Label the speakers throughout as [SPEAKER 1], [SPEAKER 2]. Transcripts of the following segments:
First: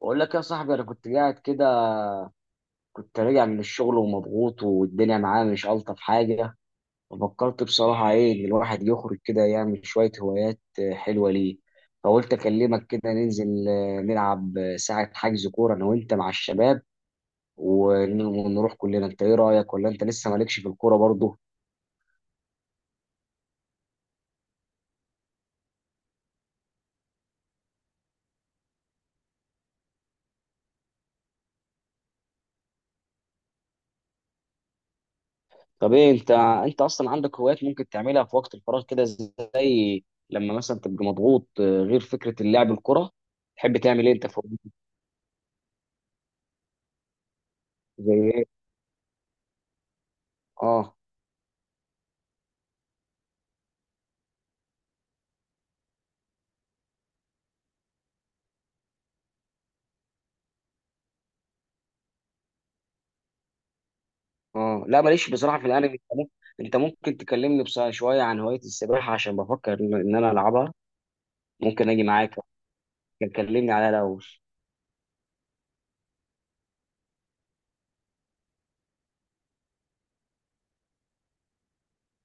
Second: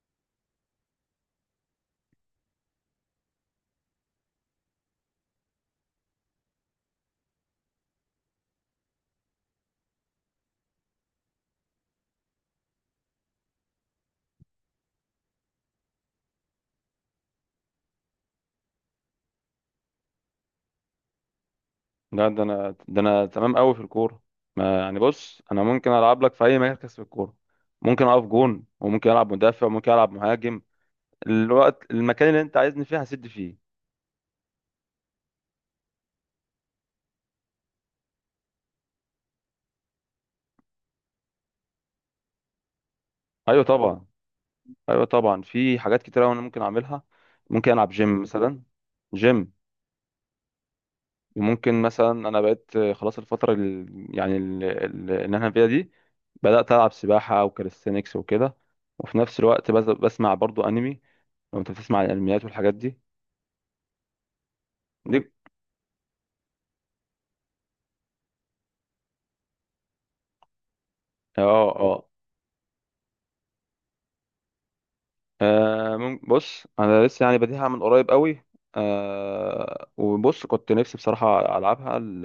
[SPEAKER 1] بقول لك يا صاحبي، انا كنت قاعد كده. كنت راجع من الشغل ومضغوط والدنيا معايا مش الطف حاجه. ففكرت بصراحه ايه ان الواحد يخرج كده يعمل شويه هوايات، حلوه ليه. فقلت اكلمك كده ننزل، نلعب، ساعه حجز كوره انا وانت مع الشباب. ونروح كلنا. انت ايه رايك؟ ولا انت لسه مالكش في الكوره برضه؟
[SPEAKER 2] لا، ده انا تمام قوي في الكوره. ما يعني، بص، انا ممكن العب لك في اي مركز في الكوره. ممكن اقف جون، وممكن العب مدافع، وممكن العب مهاجم. الوقت المكان اللي انت عايزني فيه هسد فيه.
[SPEAKER 1] طب ايه انت اصلا عندك هوايات ممكن تعملها في وقت الفراغ كده، زي لما مثلا تبقى مضغوط، غير فكره اللعب الكوره.
[SPEAKER 2] ايوه،
[SPEAKER 1] تحب
[SPEAKER 2] طبعا.
[SPEAKER 1] تعمل ايه انت
[SPEAKER 2] ايوه طبعا، في حاجات كتيره انا ممكن اعملها. ممكن العب
[SPEAKER 1] زي
[SPEAKER 2] جيم
[SPEAKER 1] ايه؟
[SPEAKER 2] مثلا. جيم.
[SPEAKER 1] اه،
[SPEAKER 2] وممكن مثلا انا بقيت، خلاص. الفتره يعني اللي انا فيها دي، بدات العب سباحه او كاليستينكس وكده. وفي نفس الوقت، بسمع برضو انمي. لو انت بتسمع عن الانميات والحاجات دي
[SPEAKER 1] اه. لا،
[SPEAKER 2] دي
[SPEAKER 1] ماليش بصراحه في الانمي. انت ممكن تكلمني بس شويه عن هوايه السباحه عشان بفكر ان انا العبها.
[SPEAKER 2] اه،
[SPEAKER 1] ممكن اجي
[SPEAKER 2] اه.
[SPEAKER 1] معاك؟ ممكن تكلمني عليها الاول؟
[SPEAKER 2] بص، انا لسه يعني بديها من قريب قوي. وبص، كنت نفسي بصراحه العبها،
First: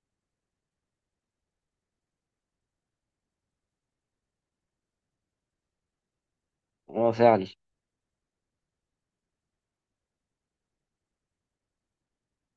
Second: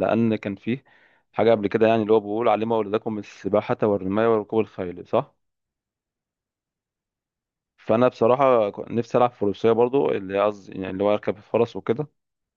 [SPEAKER 2] لان كان فيه حاجه قبل كده، يعني اللي هو بيقول علموا اولادكم السباحه والرمايه وركوب الخيل، صح؟
[SPEAKER 1] اه، فعلا.
[SPEAKER 2] فانا بصراحه كنت نفسي العب فروسيه برضو، اللي قصدي يعني اللي هو اركب الفرس وكده.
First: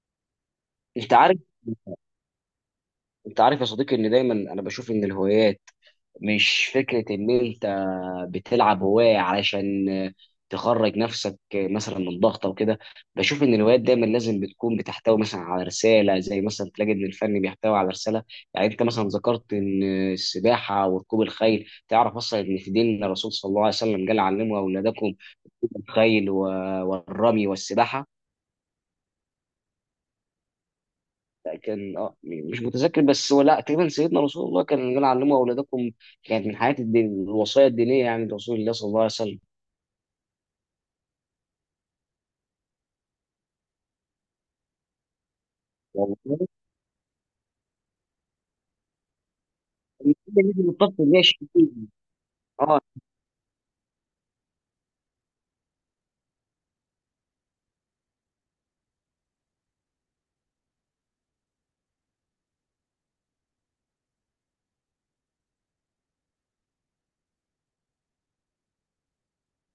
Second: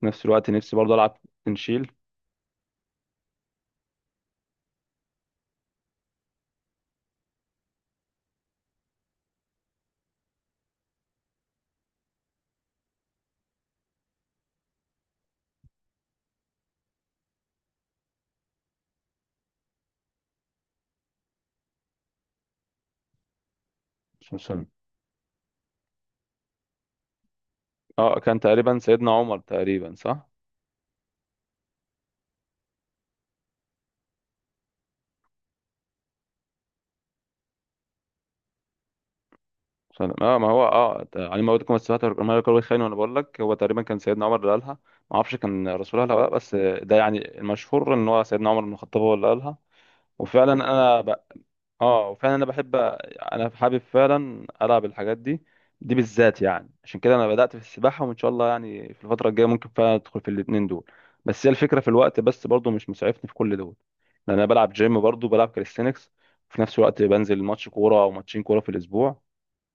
[SPEAKER 2] في نفس الوقت نفسي برضو
[SPEAKER 1] انت
[SPEAKER 2] العب
[SPEAKER 1] عارف
[SPEAKER 2] تنشيل
[SPEAKER 1] انت عارف يا صديقي ان دايما انا بشوف ان الهوايات مش فكرة إن أنت بتلعب هواية علشان تخرج نفسك مثلا من ضغط أو كده. بشوف إن الهوايات دايما لازم بتكون بتحتوي مثلا على رسالة، زي مثلا تلاقي إن الفن بيحتوي على رسالة. يعني أنت مثلا ذكرت إن السباحة وركوب الخيل، تعرف أصلا إن في دين الرسول صلى الله عليه وسلم، قال علموا
[SPEAKER 2] سلسلة.
[SPEAKER 1] أولادكم الخيل والرمي والسباحة.
[SPEAKER 2] اه، كان تقريبا سيدنا عمر تقريبا، صح؟
[SPEAKER 1] كان مش متذكر، بس هو لا، تقريبا سيدنا رسول الله كان قال علموا أولادكم. كانت من حياة الدين الوصايا الدينية، يعني لرسول الله صلى الله عليه وسلم.
[SPEAKER 2] سلام، اه، ما هو، اه، علم موتكم السبات ما يقال الخير، وانا بقول لك هو تقريبا كان سيدنا عمر اللي قالها. ما اعرفش كان رسول الله ولا لا،
[SPEAKER 1] والله
[SPEAKER 2] بس ده يعني المشهور ان هو سيدنا عمر بن الخطاب هو اللي قالها. وفعلا
[SPEAKER 1] نيجي نتفق،
[SPEAKER 2] انا
[SPEAKER 1] ماشي أكيد.
[SPEAKER 2] اه، وفعلا انا بحب،
[SPEAKER 1] اه،
[SPEAKER 2] انا حابب فعلا العب الحاجات دي، دي بالذات يعني. عشان كده انا بدأت في السباحة، وان شاء الله يعني في الفترة الجاية ممكن فعلا ادخل في الاتنين دول. بس هي الفكرة، في الوقت بس برضو مش مسعفني في كل دول، لان انا بلعب جيم، برضو بلعب كاليستينكس، وفي نفس الوقت بنزل ماتش كورة او ماتشين كورة في الاسبوع.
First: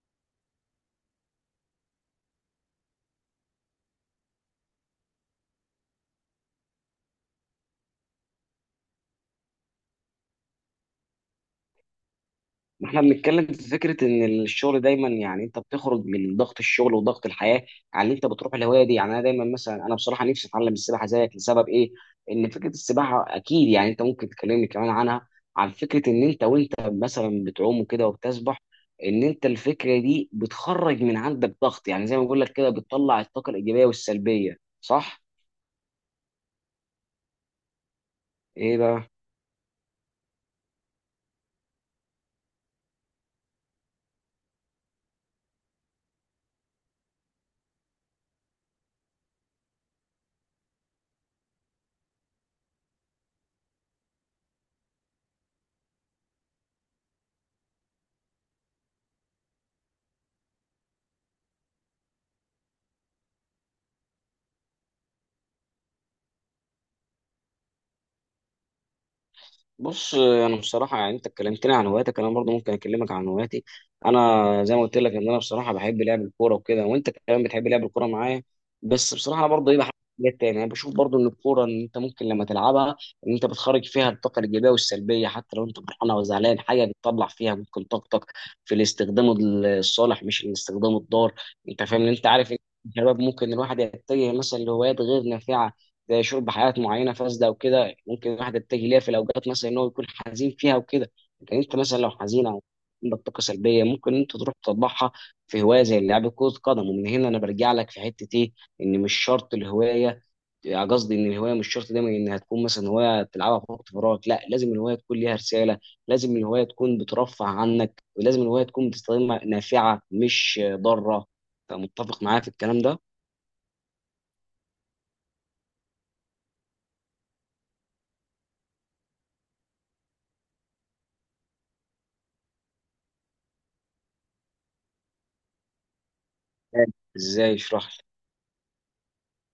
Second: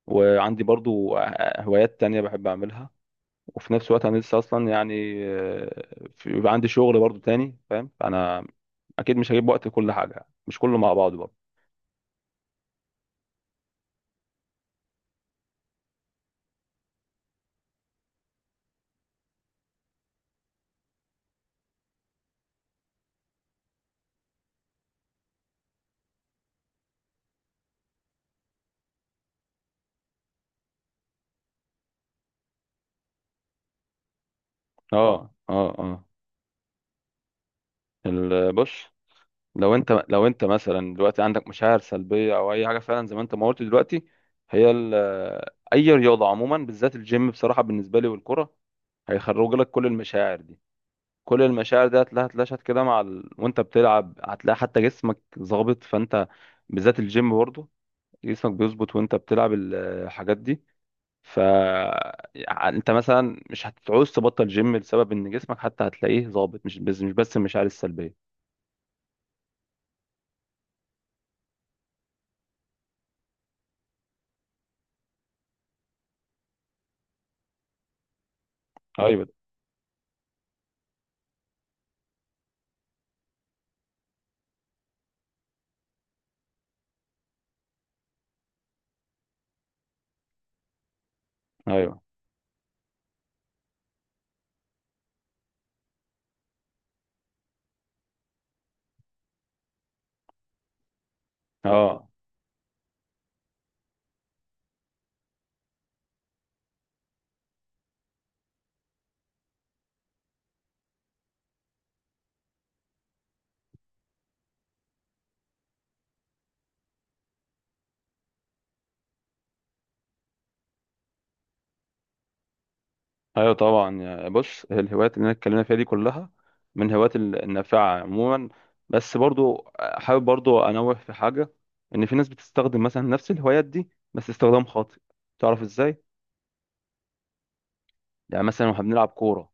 [SPEAKER 2] وعندي برضو هوايات تانية بحب أعملها. وفي نفس الوقت أنا لسه أصلا يعني بيبقى عندي شغل برضو تاني، فاهم؟ أنا أكيد مش هجيب وقت لكل حاجة، مش كله مع بعضه برضو.
[SPEAKER 1] احنا بنتكلم في فكره ان الشغل دايما، يعني انت بتخرج من ضغط الشغل وضغط الحياه، على ان انت بتروح الهوايه دي. يعني انا دايما مثلا، انا بصراحه نفسي اتعلم السباحه زيك، لسبب ايه؟ ان فكره السباحه اكيد، يعني انت ممكن تكلمني كمان عنها، عن فكره ان انت، وانت مثلا بتعوم وكده وبتسبح، ان انت الفكره دي بتخرج من عندك ضغط. يعني زي ما بقول لك كده، بتطلع الطاقه الايجابيه والسلبيه، صح؟
[SPEAKER 2] اه. أه أه أه بص،
[SPEAKER 1] ايه بقى؟
[SPEAKER 2] لو أنت مثلا دلوقتي عندك مشاعر سلبية أو أي حاجة فعلا زي ما أنت ما قلت دلوقتي. هي أي رياضة عموما، بالذات الجيم بصراحة، بالنسبة لي، والكرة، هيخرج لك كل المشاعر دي. كل المشاعر دي هتلاقيها اتلاشت كده وانت بتلعب، هتلاقي حتى جسمك ظابط، فانت بالذات الجيم برضه جسمك بيظبط وانت بتلعب الحاجات دي. ف يعني انت مثلا مش هتعوز تبطل جيم لسبب ان جسمك حتى هتلاقيه ظابط، مش بس المشاعر السلبية.
[SPEAKER 1] بص، انا بصراحه يعني انت اتكلمتني عن هواياتك، انا برضه ممكن اكلمك عن هواياتي. انا زي ما قلت لك ان انا بصراحه بحب لعب الكوره وكده، وانت كمان بتحب لعب الكوره معايا. بس
[SPEAKER 2] ايوه.
[SPEAKER 1] بصراحه انا برضه ايه، بحب حاجات تانية، يعني بشوف برضه ان الكوره ان انت ممكن لما تلعبها ان انت بتخرج فيها الطاقه الايجابيه والسلبيه، حتى لو انت فرحان او زعلان حاجه بتطلع فيها ممكن طاقتك، في الاستخدام الصالح مش الاستخدام الضار. انت
[SPEAKER 2] ايوه.
[SPEAKER 1] فاهم؟ ان انت عارف ان الشباب ممكن الواحد يتجه مثلا لهوايات غير نافعه، زي شرب حاجات معينه فاسده وكده، ممكن الواحد يتجه ليها في الاوقات مثلا ان هو يكون حزين فيها وكده. لكن انت مثلا
[SPEAKER 2] اه.
[SPEAKER 1] لو حزين او عندك طاقه سلبيه ممكن انت تروح تطبعها في هوايه زي لعب كره قدم. ومن هنا انا برجع لك في حته ايه، ان مش شرط الهوايه، قصدي ان الهوايه مش شرط دايما انها تكون مثلا هوايه تلعبها في وقت فراغ، لا، لازم الهوايه تكون ليها رساله، لازم الهوايه تكون بترفع عنك، ولازم الهوايه تكون بتستخدمها نافعه مش ضاره. فمتفق معايا في الكلام ده؟
[SPEAKER 2] ايوه طبعا، بص، الهوايات اللي انا اتكلمنا فيها دي كلها من الهوايات النافعه عموما. بس برضو حابب برضو انوه في حاجه، ان في ناس بتستخدم مثلا نفس الهوايات دي بس استخدام خاطئ. تعرف ازاي؟
[SPEAKER 1] ازاي؟ اشرح لي.
[SPEAKER 2] يعني مثلا، واحنا بنلعب كوره،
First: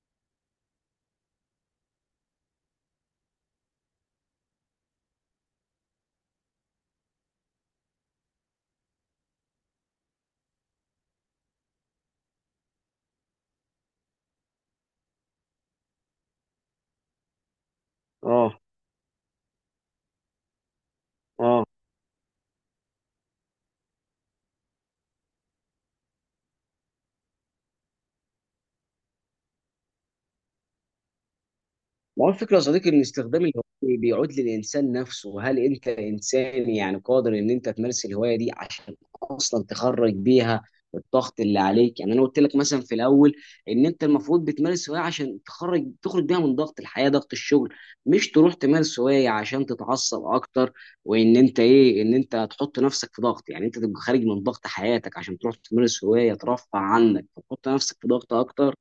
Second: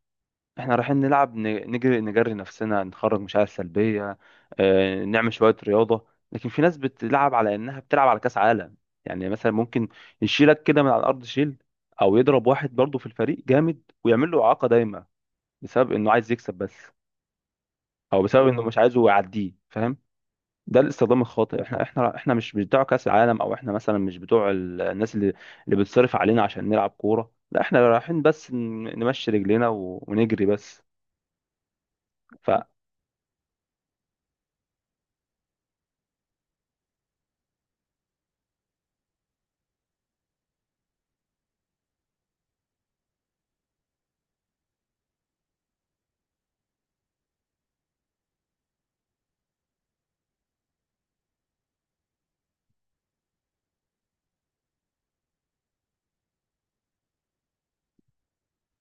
[SPEAKER 2] احنا رايحين نلعب، نجري، نجري نفسنا، نخرج مشاعر سلبيه، نعمل شويه رياضه. لكن في ناس بتلعب على انها بتلعب على كاس عالم، يعني مثلا ممكن يشيلك كده من على الارض شيل، او يضرب واحد برضو في الفريق جامد ويعمل له اعاقه دايما، بسبب انه عايز يكسب بس، او بسبب
[SPEAKER 1] اه،
[SPEAKER 2] انه مش عايزه يعديه، فاهم؟ ده الاستخدام الخاطئ.
[SPEAKER 1] اه.
[SPEAKER 2] احنا مش بتوع كاس العالم، او احنا مثلا مش بتوع الناس اللي بتصرف علينا عشان نلعب كوره. لا، احنا رايحين بس نمشي رجلينا ونجري بس.
[SPEAKER 1] ما هو الفكرة يا
[SPEAKER 2] ف
[SPEAKER 1] صديقي، إن استخدام الهواية بيعود للإنسان نفسه. هل أنت إنسان يعني قادر إن أنت تمارس الهواية دي عشان أصلا تخرج بيها الضغط اللي عليك؟ يعني أنا قلت لك مثلا في الأول إن أنت المفروض بتمارس هواية عشان تخرج بيها من ضغط الحياة، ضغط الشغل. مش تروح تمارس هواية عشان تتعصب أكتر. وإن أنت إيه، إن أنت تحط نفسك في ضغط. يعني أنت تبقى خارج من ضغط حياتك عشان تروح تمارس هواية ترفع عنك، فتحط نفسك في ضغط أكتر.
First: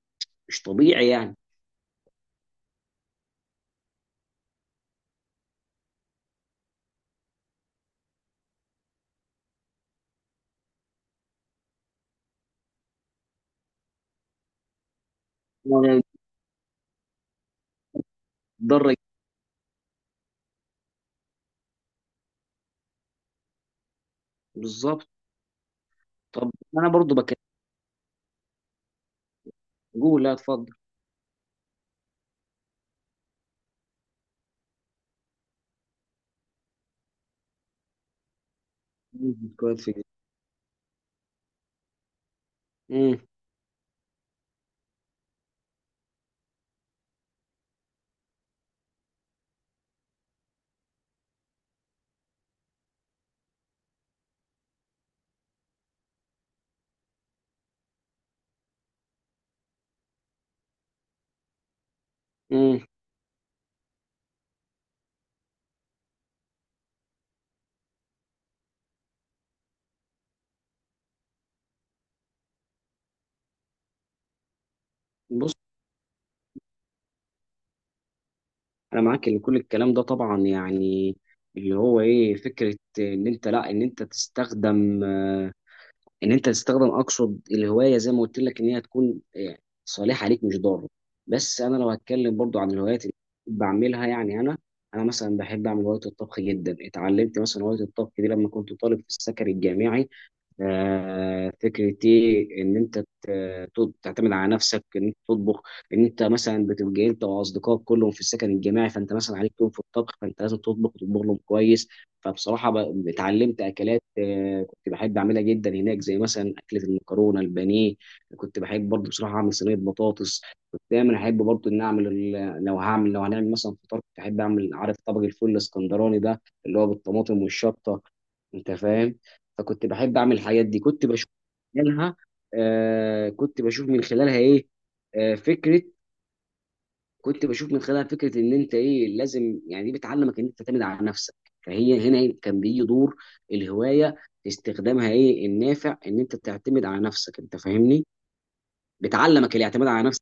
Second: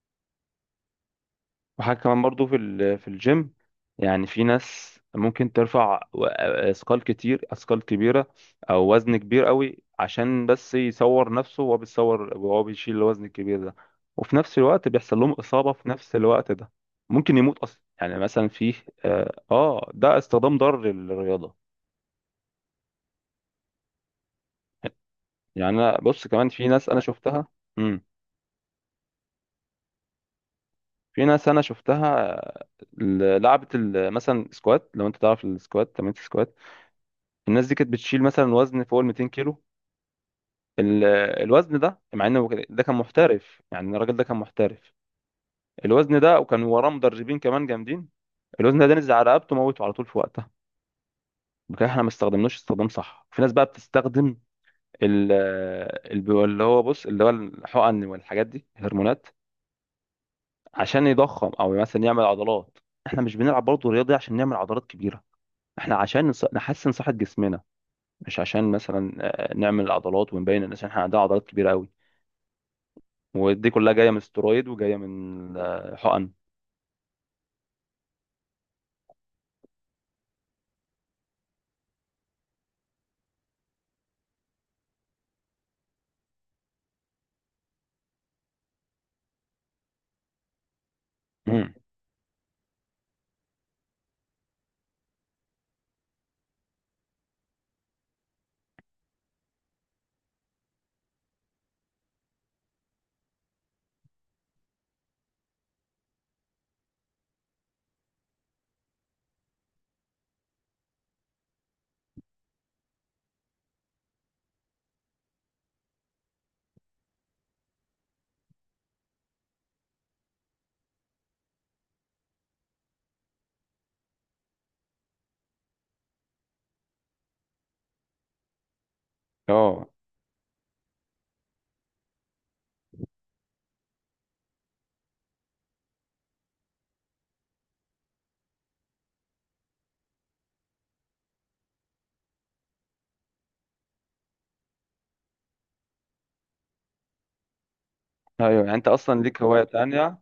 [SPEAKER 1] مش طبيعي يعني.
[SPEAKER 2] وحاجة كمان برضو في الجيم، يعني في ناس ممكن ترفع اثقال كتير، اثقال كبيرة، او وزن كبير قوي، عشان بس يصور نفسه، وهو بيصور وهو بيشيل الوزن الكبير ده، وفي نفس الوقت بيحصل لهم إصابة في
[SPEAKER 1] يعني
[SPEAKER 2] نفس الوقت ده. ممكن يموت اصلا، يعني مثلا في.
[SPEAKER 1] تضرك.
[SPEAKER 2] اه. ده استخدام ضار للرياضة.
[SPEAKER 1] بالظبط.
[SPEAKER 2] يعني انا، بص، كمان
[SPEAKER 1] طب
[SPEAKER 2] في ناس
[SPEAKER 1] انا
[SPEAKER 2] انا
[SPEAKER 1] برضو بكلمك.
[SPEAKER 2] شفتها. امم
[SPEAKER 1] قول، لا، اتفضل.
[SPEAKER 2] في ناس انا شفتها، لعبت مثلا سكوات. لو انت تعرف السكوات، تمرين السكوات، الناس دي كانت بتشيل مثلا وزن فوق ال 200 كيلو.
[SPEAKER 1] كويس في جديد.
[SPEAKER 2] ال- الوزن ده، مع انه ده كان
[SPEAKER 1] مم،
[SPEAKER 2] محترف، يعني الراجل ده كان محترف، الوزن ده، وكان وراه مدربين كمان جامدين، الوزن ده نزل على رقبته، موته على طول في وقتها. بكده احنا ما استخدمناش استخدام صح. في ناس بقى بتستخدم ال- اللي هو، بص، اللي هو الحقن والحاجات دي، الهرمونات، عشان يضخم او مثلا يعمل عضلات.
[SPEAKER 1] مم.
[SPEAKER 2] احنا مش بنلعب برضه رياضي عشان نعمل عضلات كبيره، احنا عشان نحسن صحه جسمنا، مش عشان مثلا نعمل عضلات ونبين للناس ان احنا عندنا عضلات كبيره قوي. ودي كلها جايه من سترويد، وجايه
[SPEAKER 1] بص،
[SPEAKER 2] من حقن.
[SPEAKER 1] انا معاك ان كل الكلام ده طبعا، يعني اللي هو ايه فكره ان انت، لا، ان انت تستخدم، ان انت تستخدم، اقصد الهوايه، زي ما قلت لك ان هي تكون صالحه ليك مش ضاره. بس
[SPEAKER 2] مم.
[SPEAKER 1] انا لو هتكلم برضو عن الهوايات اللي بعملها، يعني انا مثلا بحب اعمل هوايه الطبخ جدا. اتعلمت مثلا هوايه الطبخ دي لما كنت طالب في السكن الجامعي. فكرة إيه إن أنت تعتمد على نفسك، إن أنت تطبخ. إن أنت مثلا بتبقى أنت وأصدقائك كلهم في السكن الجماعي، فأنت مثلا عليك يوم في الطبخ، فأنت لازم تطبخ وتطبخ لهم كويس. فبصراحة اتعلمت أكلات، كنت بحب أعملها جدا هناك، زي مثلا أكلة المكرونة البانيه. كنت بحب برضه بصراحة أعمل صينية بطاطس. كنت دايما أحب برضه إن أعمل لو هنعمل مثلا فطار، كنت أحب أعمل، عارف طبق الفول الإسكندراني ده اللي هو بالطماطم والشطة. أنت فاهم؟ فكنت
[SPEAKER 2] اه.
[SPEAKER 1] بحب اعمل الحاجات دي. منها آه كنت بشوف من خلالها ايه آه فكره كنت بشوف من خلالها فكره ان انت ايه لازم، يعني دي بتعلمك ان انت تعتمد على نفسك. فهي هنا إيه، كان بيجي دور الهوايه في استخدامها ايه النافع، ان انت تعتمد على نفسك. انت فاهمني؟
[SPEAKER 2] ايوه يعني انت اصلا ليك
[SPEAKER 1] بتعلمك
[SPEAKER 2] هوايه
[SPEAKER 1] الاعتماد على
[SPEAKER 2] تانية
[SPEAKER 1] نفسك.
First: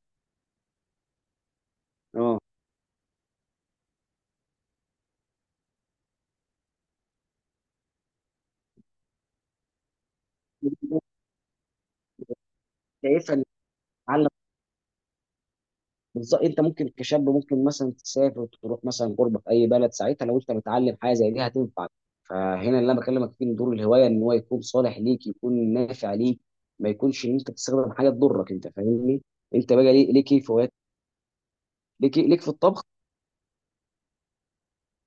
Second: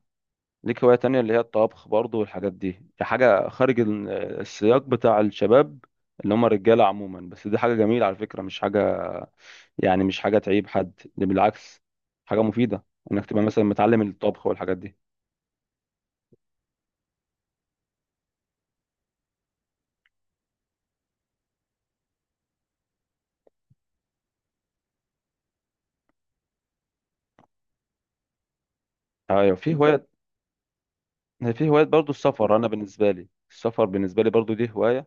[SPEAKER 2] ليك هوايه تانية اللي هي الطبخ برضو
[SPEAKER 1] اه،
[SPEAKER 2] والحاجات دي. دي حاجه خارج السياق بتاع الشباب، اللي هم الرجاله عموما. بس دي حاجه جميله على فكره، مش حاجه، يعني مش حاجه تعيب حد، دي بالعكس حاجه مفيده، انك
[SPEAKER 1] شايفها.
[SPEAKER 2] تبقى
[SPEAKER 1] ان
[SPEAKER 2] مثلا متعلم الطبخ والحاجات دي.
[SPEAKER 1] بالظبط، انت ممكن كشاب ممكن مثلا تسافر، تروح مثلا غربه في اي بلد، ساعتها لو انت متعلم حاجه زي دي هتنفعك. فهنا اللي انا بكلمك فيه، ان دور الهوايه ان هو يكون صالح ليك، يكون نافع ليك، ما يكونش ان انت تستخدم حاجه تضرك. انت فاهمني؟
[SPEAKER 2] ايوه
[SPEAKER 1] انت
[SPEAKER 2] في
[SPEAKER 1] بقى
[SPEAKER 2] هوايه
[SPEAKER 1] ليك ايه في هوايات؟
[SPEAKER 2] في هوايه برضو
[SPEAKER 1] ليك في
[SPEAKER 2] السفر. انا
[SPEAKER 1] الطبخ؟
[SPEAKER 2] بالنسبه لي، السفر بالنسبه لي برضو دي هوايه،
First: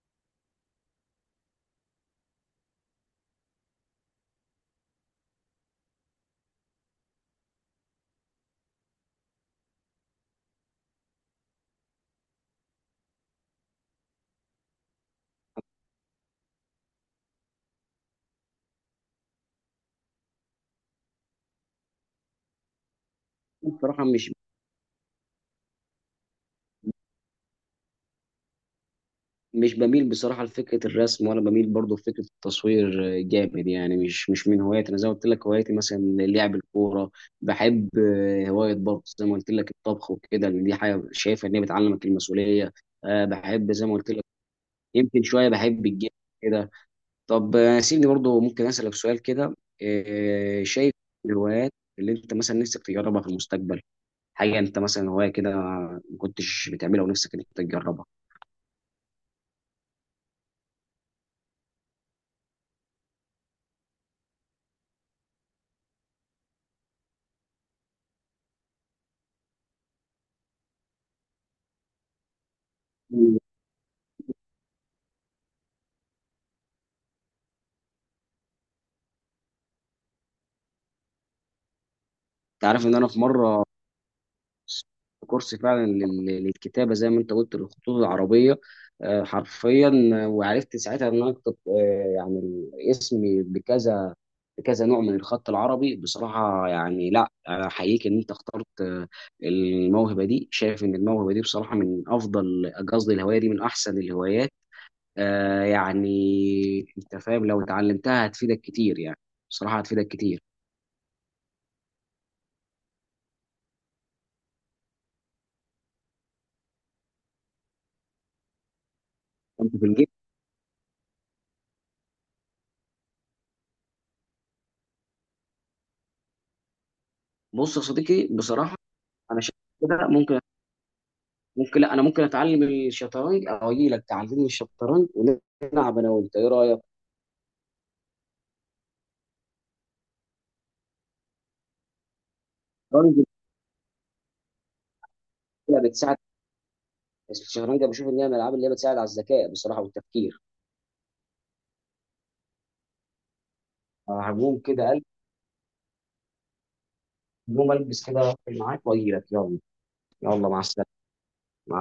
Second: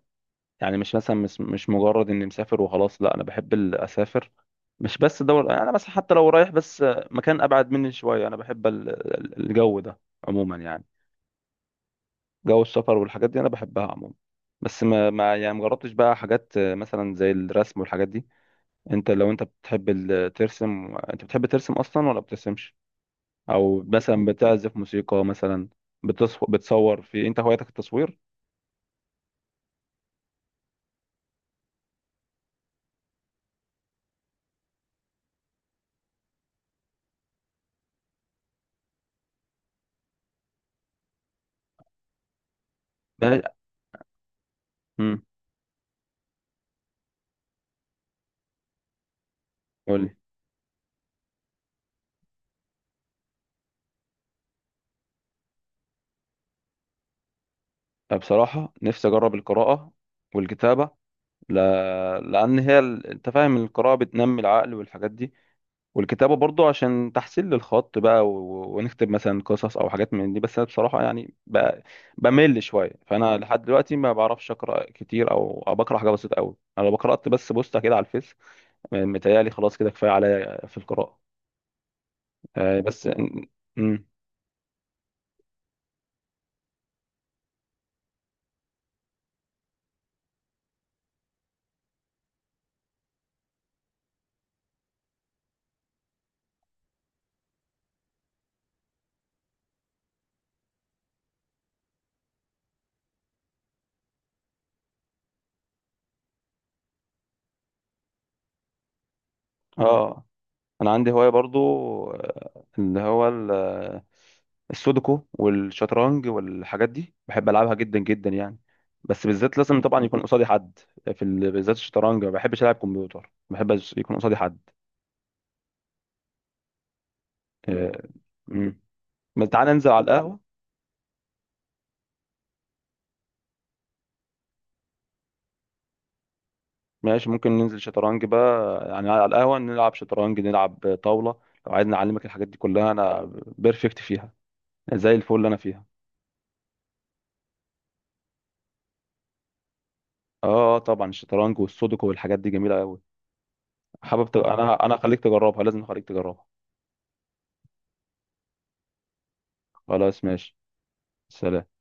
[SPEAKER 2] يعني مش مثلا، مش مجرد اني مسافر وخلاص. لا، انا بحب اسافر، مش بس دول، انا مثلا حتى لو رايح بس مكان ابعد مني شويه انا بحب الجو ده عموما، يعني جو السفر والحاجات دي انا بحبها عموما. بس ما يعني مجربتش بقى حاجات مثلا زي الرسم والحاجات دي. انت، لو انت بتحب ترسم، انت بتحب ترسم اصلا ولا بترسمش؟ او
[SPEAKER 1] بصراحه
[SPEAKER 2] مثلا
[SPEAKER 1] مش
[SPEAKER 2] بتعزف موسيقى مثلا، بتصور، في انت هوايتك التصوير؟
[SPEAKER 1] مش بميل بصراحة لفكرة الرسم، ولا بميل برضه لفكرة التصوير جامد يعني، مش من هواياتي. أنا زي ما قلت لك، هواياتي مثلا لعب الكورة. بحب هواية برضه زي ما قلت لك الطبخ وكده، لأن دي حاجة شايفة إن هي بتعلمك المسؤولية.
[SPEAKER 2] ده.
[SPEAKER 1] بحب زي ما قلت لك،
[SPEAKER 2] امم
[SPEAKER 1] يمكن شوية بحب الجيم كده. طب، سيبني برضه ممكن أسألك سؤال كده. شايف الهوايات اللي أنت مثلا نفسك تجربها في المستقبل، حاجة أنت مثلا هواية كده ما كنتش بتعملها ونفسك إنك تجربها.
[SPEAKER 2] بصراحة نفسي أجرب القراءة والكتابة، ل... لأن هي أنت فاهم، القراءة بتنمي العقل والحاجات دي، والكتابة برضو عشان تحسين للخط بقى، ونكتب مثلا قصص أو حاجات من دي. بس أنا بصراحة يعني بمل شوية، فأنا لحد دلوقتي ما بعرفش أقرأ كتير، أو بقرأ حاجة بسيطة أوي. أنا لو قرأت بس بوستة كده على الفيس متهيألي خلاص كده كفاية عليا في القراءة.
[SPEAKER 1] تعرف ان
[SPEAKER 2] بس
[SPEAKER 1] انا في مره
[SPEAKER 2] م-
[SPEAKER 1] كورس فعلا للكتابه زي ما انت قلت للخطوط العربيه، حرفيا. وعرفت ساعتها ان انا اكتب، يعني اسمي بكذا بكذا نوع من الخط العربي. بصراحه يعني، لا، انا احييك ان انت اخترت الموهبه دي. شايف ان الموهبه دي بصراحه من افضل، قصدي الهوايه دي من احسن الهوايات. يعني انت فاهم لو اتعلمتها هتفيدك كتير يعني. بصراحه هتفيدك
[SPEAKER 2] آه
[SPEAKER 1] كتير.
[SPEAKER 2] انا عندي هواية برضو، اللي هو السودوكو والشطرنج والحاجات دي بحب العبها جدا جدا يعني. بس بالذات
[SPEAKER 1] انت
[SPEAKER 2] لازم
[SPEAKER 1] في
[SPEAKER 2] طبعا
[SPEAKER 1] الجيش.
[SPEAKER 2] يكون قصادي حد، بالذات الشطرنج ما بحبش العب كمبيوتر، ما بحبش يكون قصادي حد.
[SPEAKER 1] بص يا
[SPEAKER 2] آه،
[SPEAKER 1] صديقي بصراحه،
[SPEAKER 2] مم.
[SPEAKER 1] انا
[SPEAKER 2] ما
[SPEAKER 1] شايف
[SPEAKER 2] تعالى ننزل على
[SPEAKER 1] كده،
[SPEAKER 2] القهوة.
[SPEAKER 1] ممكن لا، انا ممكن اتعلم الشطرنج، او اجي لك تعلمني الشطرنج، ونلعب انا وانت، ايه رايك؟
[SPEAKER 2] ماشي، ممكن ننزل شطرنج بقى، يعني على القهوة نلعب شطرنج، نلعب طاولة. لو عايزني اعلمك الحاجات دي كلها،
[SPEAKER 1] الشطرنج
[SPEAKER 2] انا بيرفكت فيها، زي الفل اللي انا فيها.
[SPEAKER 1] بتساعد الشطرنج بشوف ان هي من الالعاب اللي هي بتساعد على الذكاء بصراحه والتفكير.
[SPEAKER 2] اه. طبعا الشطرنج والسودوكو والحاجات دي جميلة قوي. حابب
[SPEAKER 1] هقوم كده
[SPEAKER 2] انا
[SPEAKER 1] قلب،
[SPEAKER 2] هخليك تجربها، لازم اخليك تجربها.
[SPEAKER 1] يوم البس كده، أقفل معاك واجي لك، يلا.
[SPEAKER 2] خلاص،
[SPEAKER 1] يلا،
[SPEAKER 2] ماشي.
[SPEAKER 1] مع السلامه.
[SPEAKER 2] سلام.
[SPEAKER 1] مع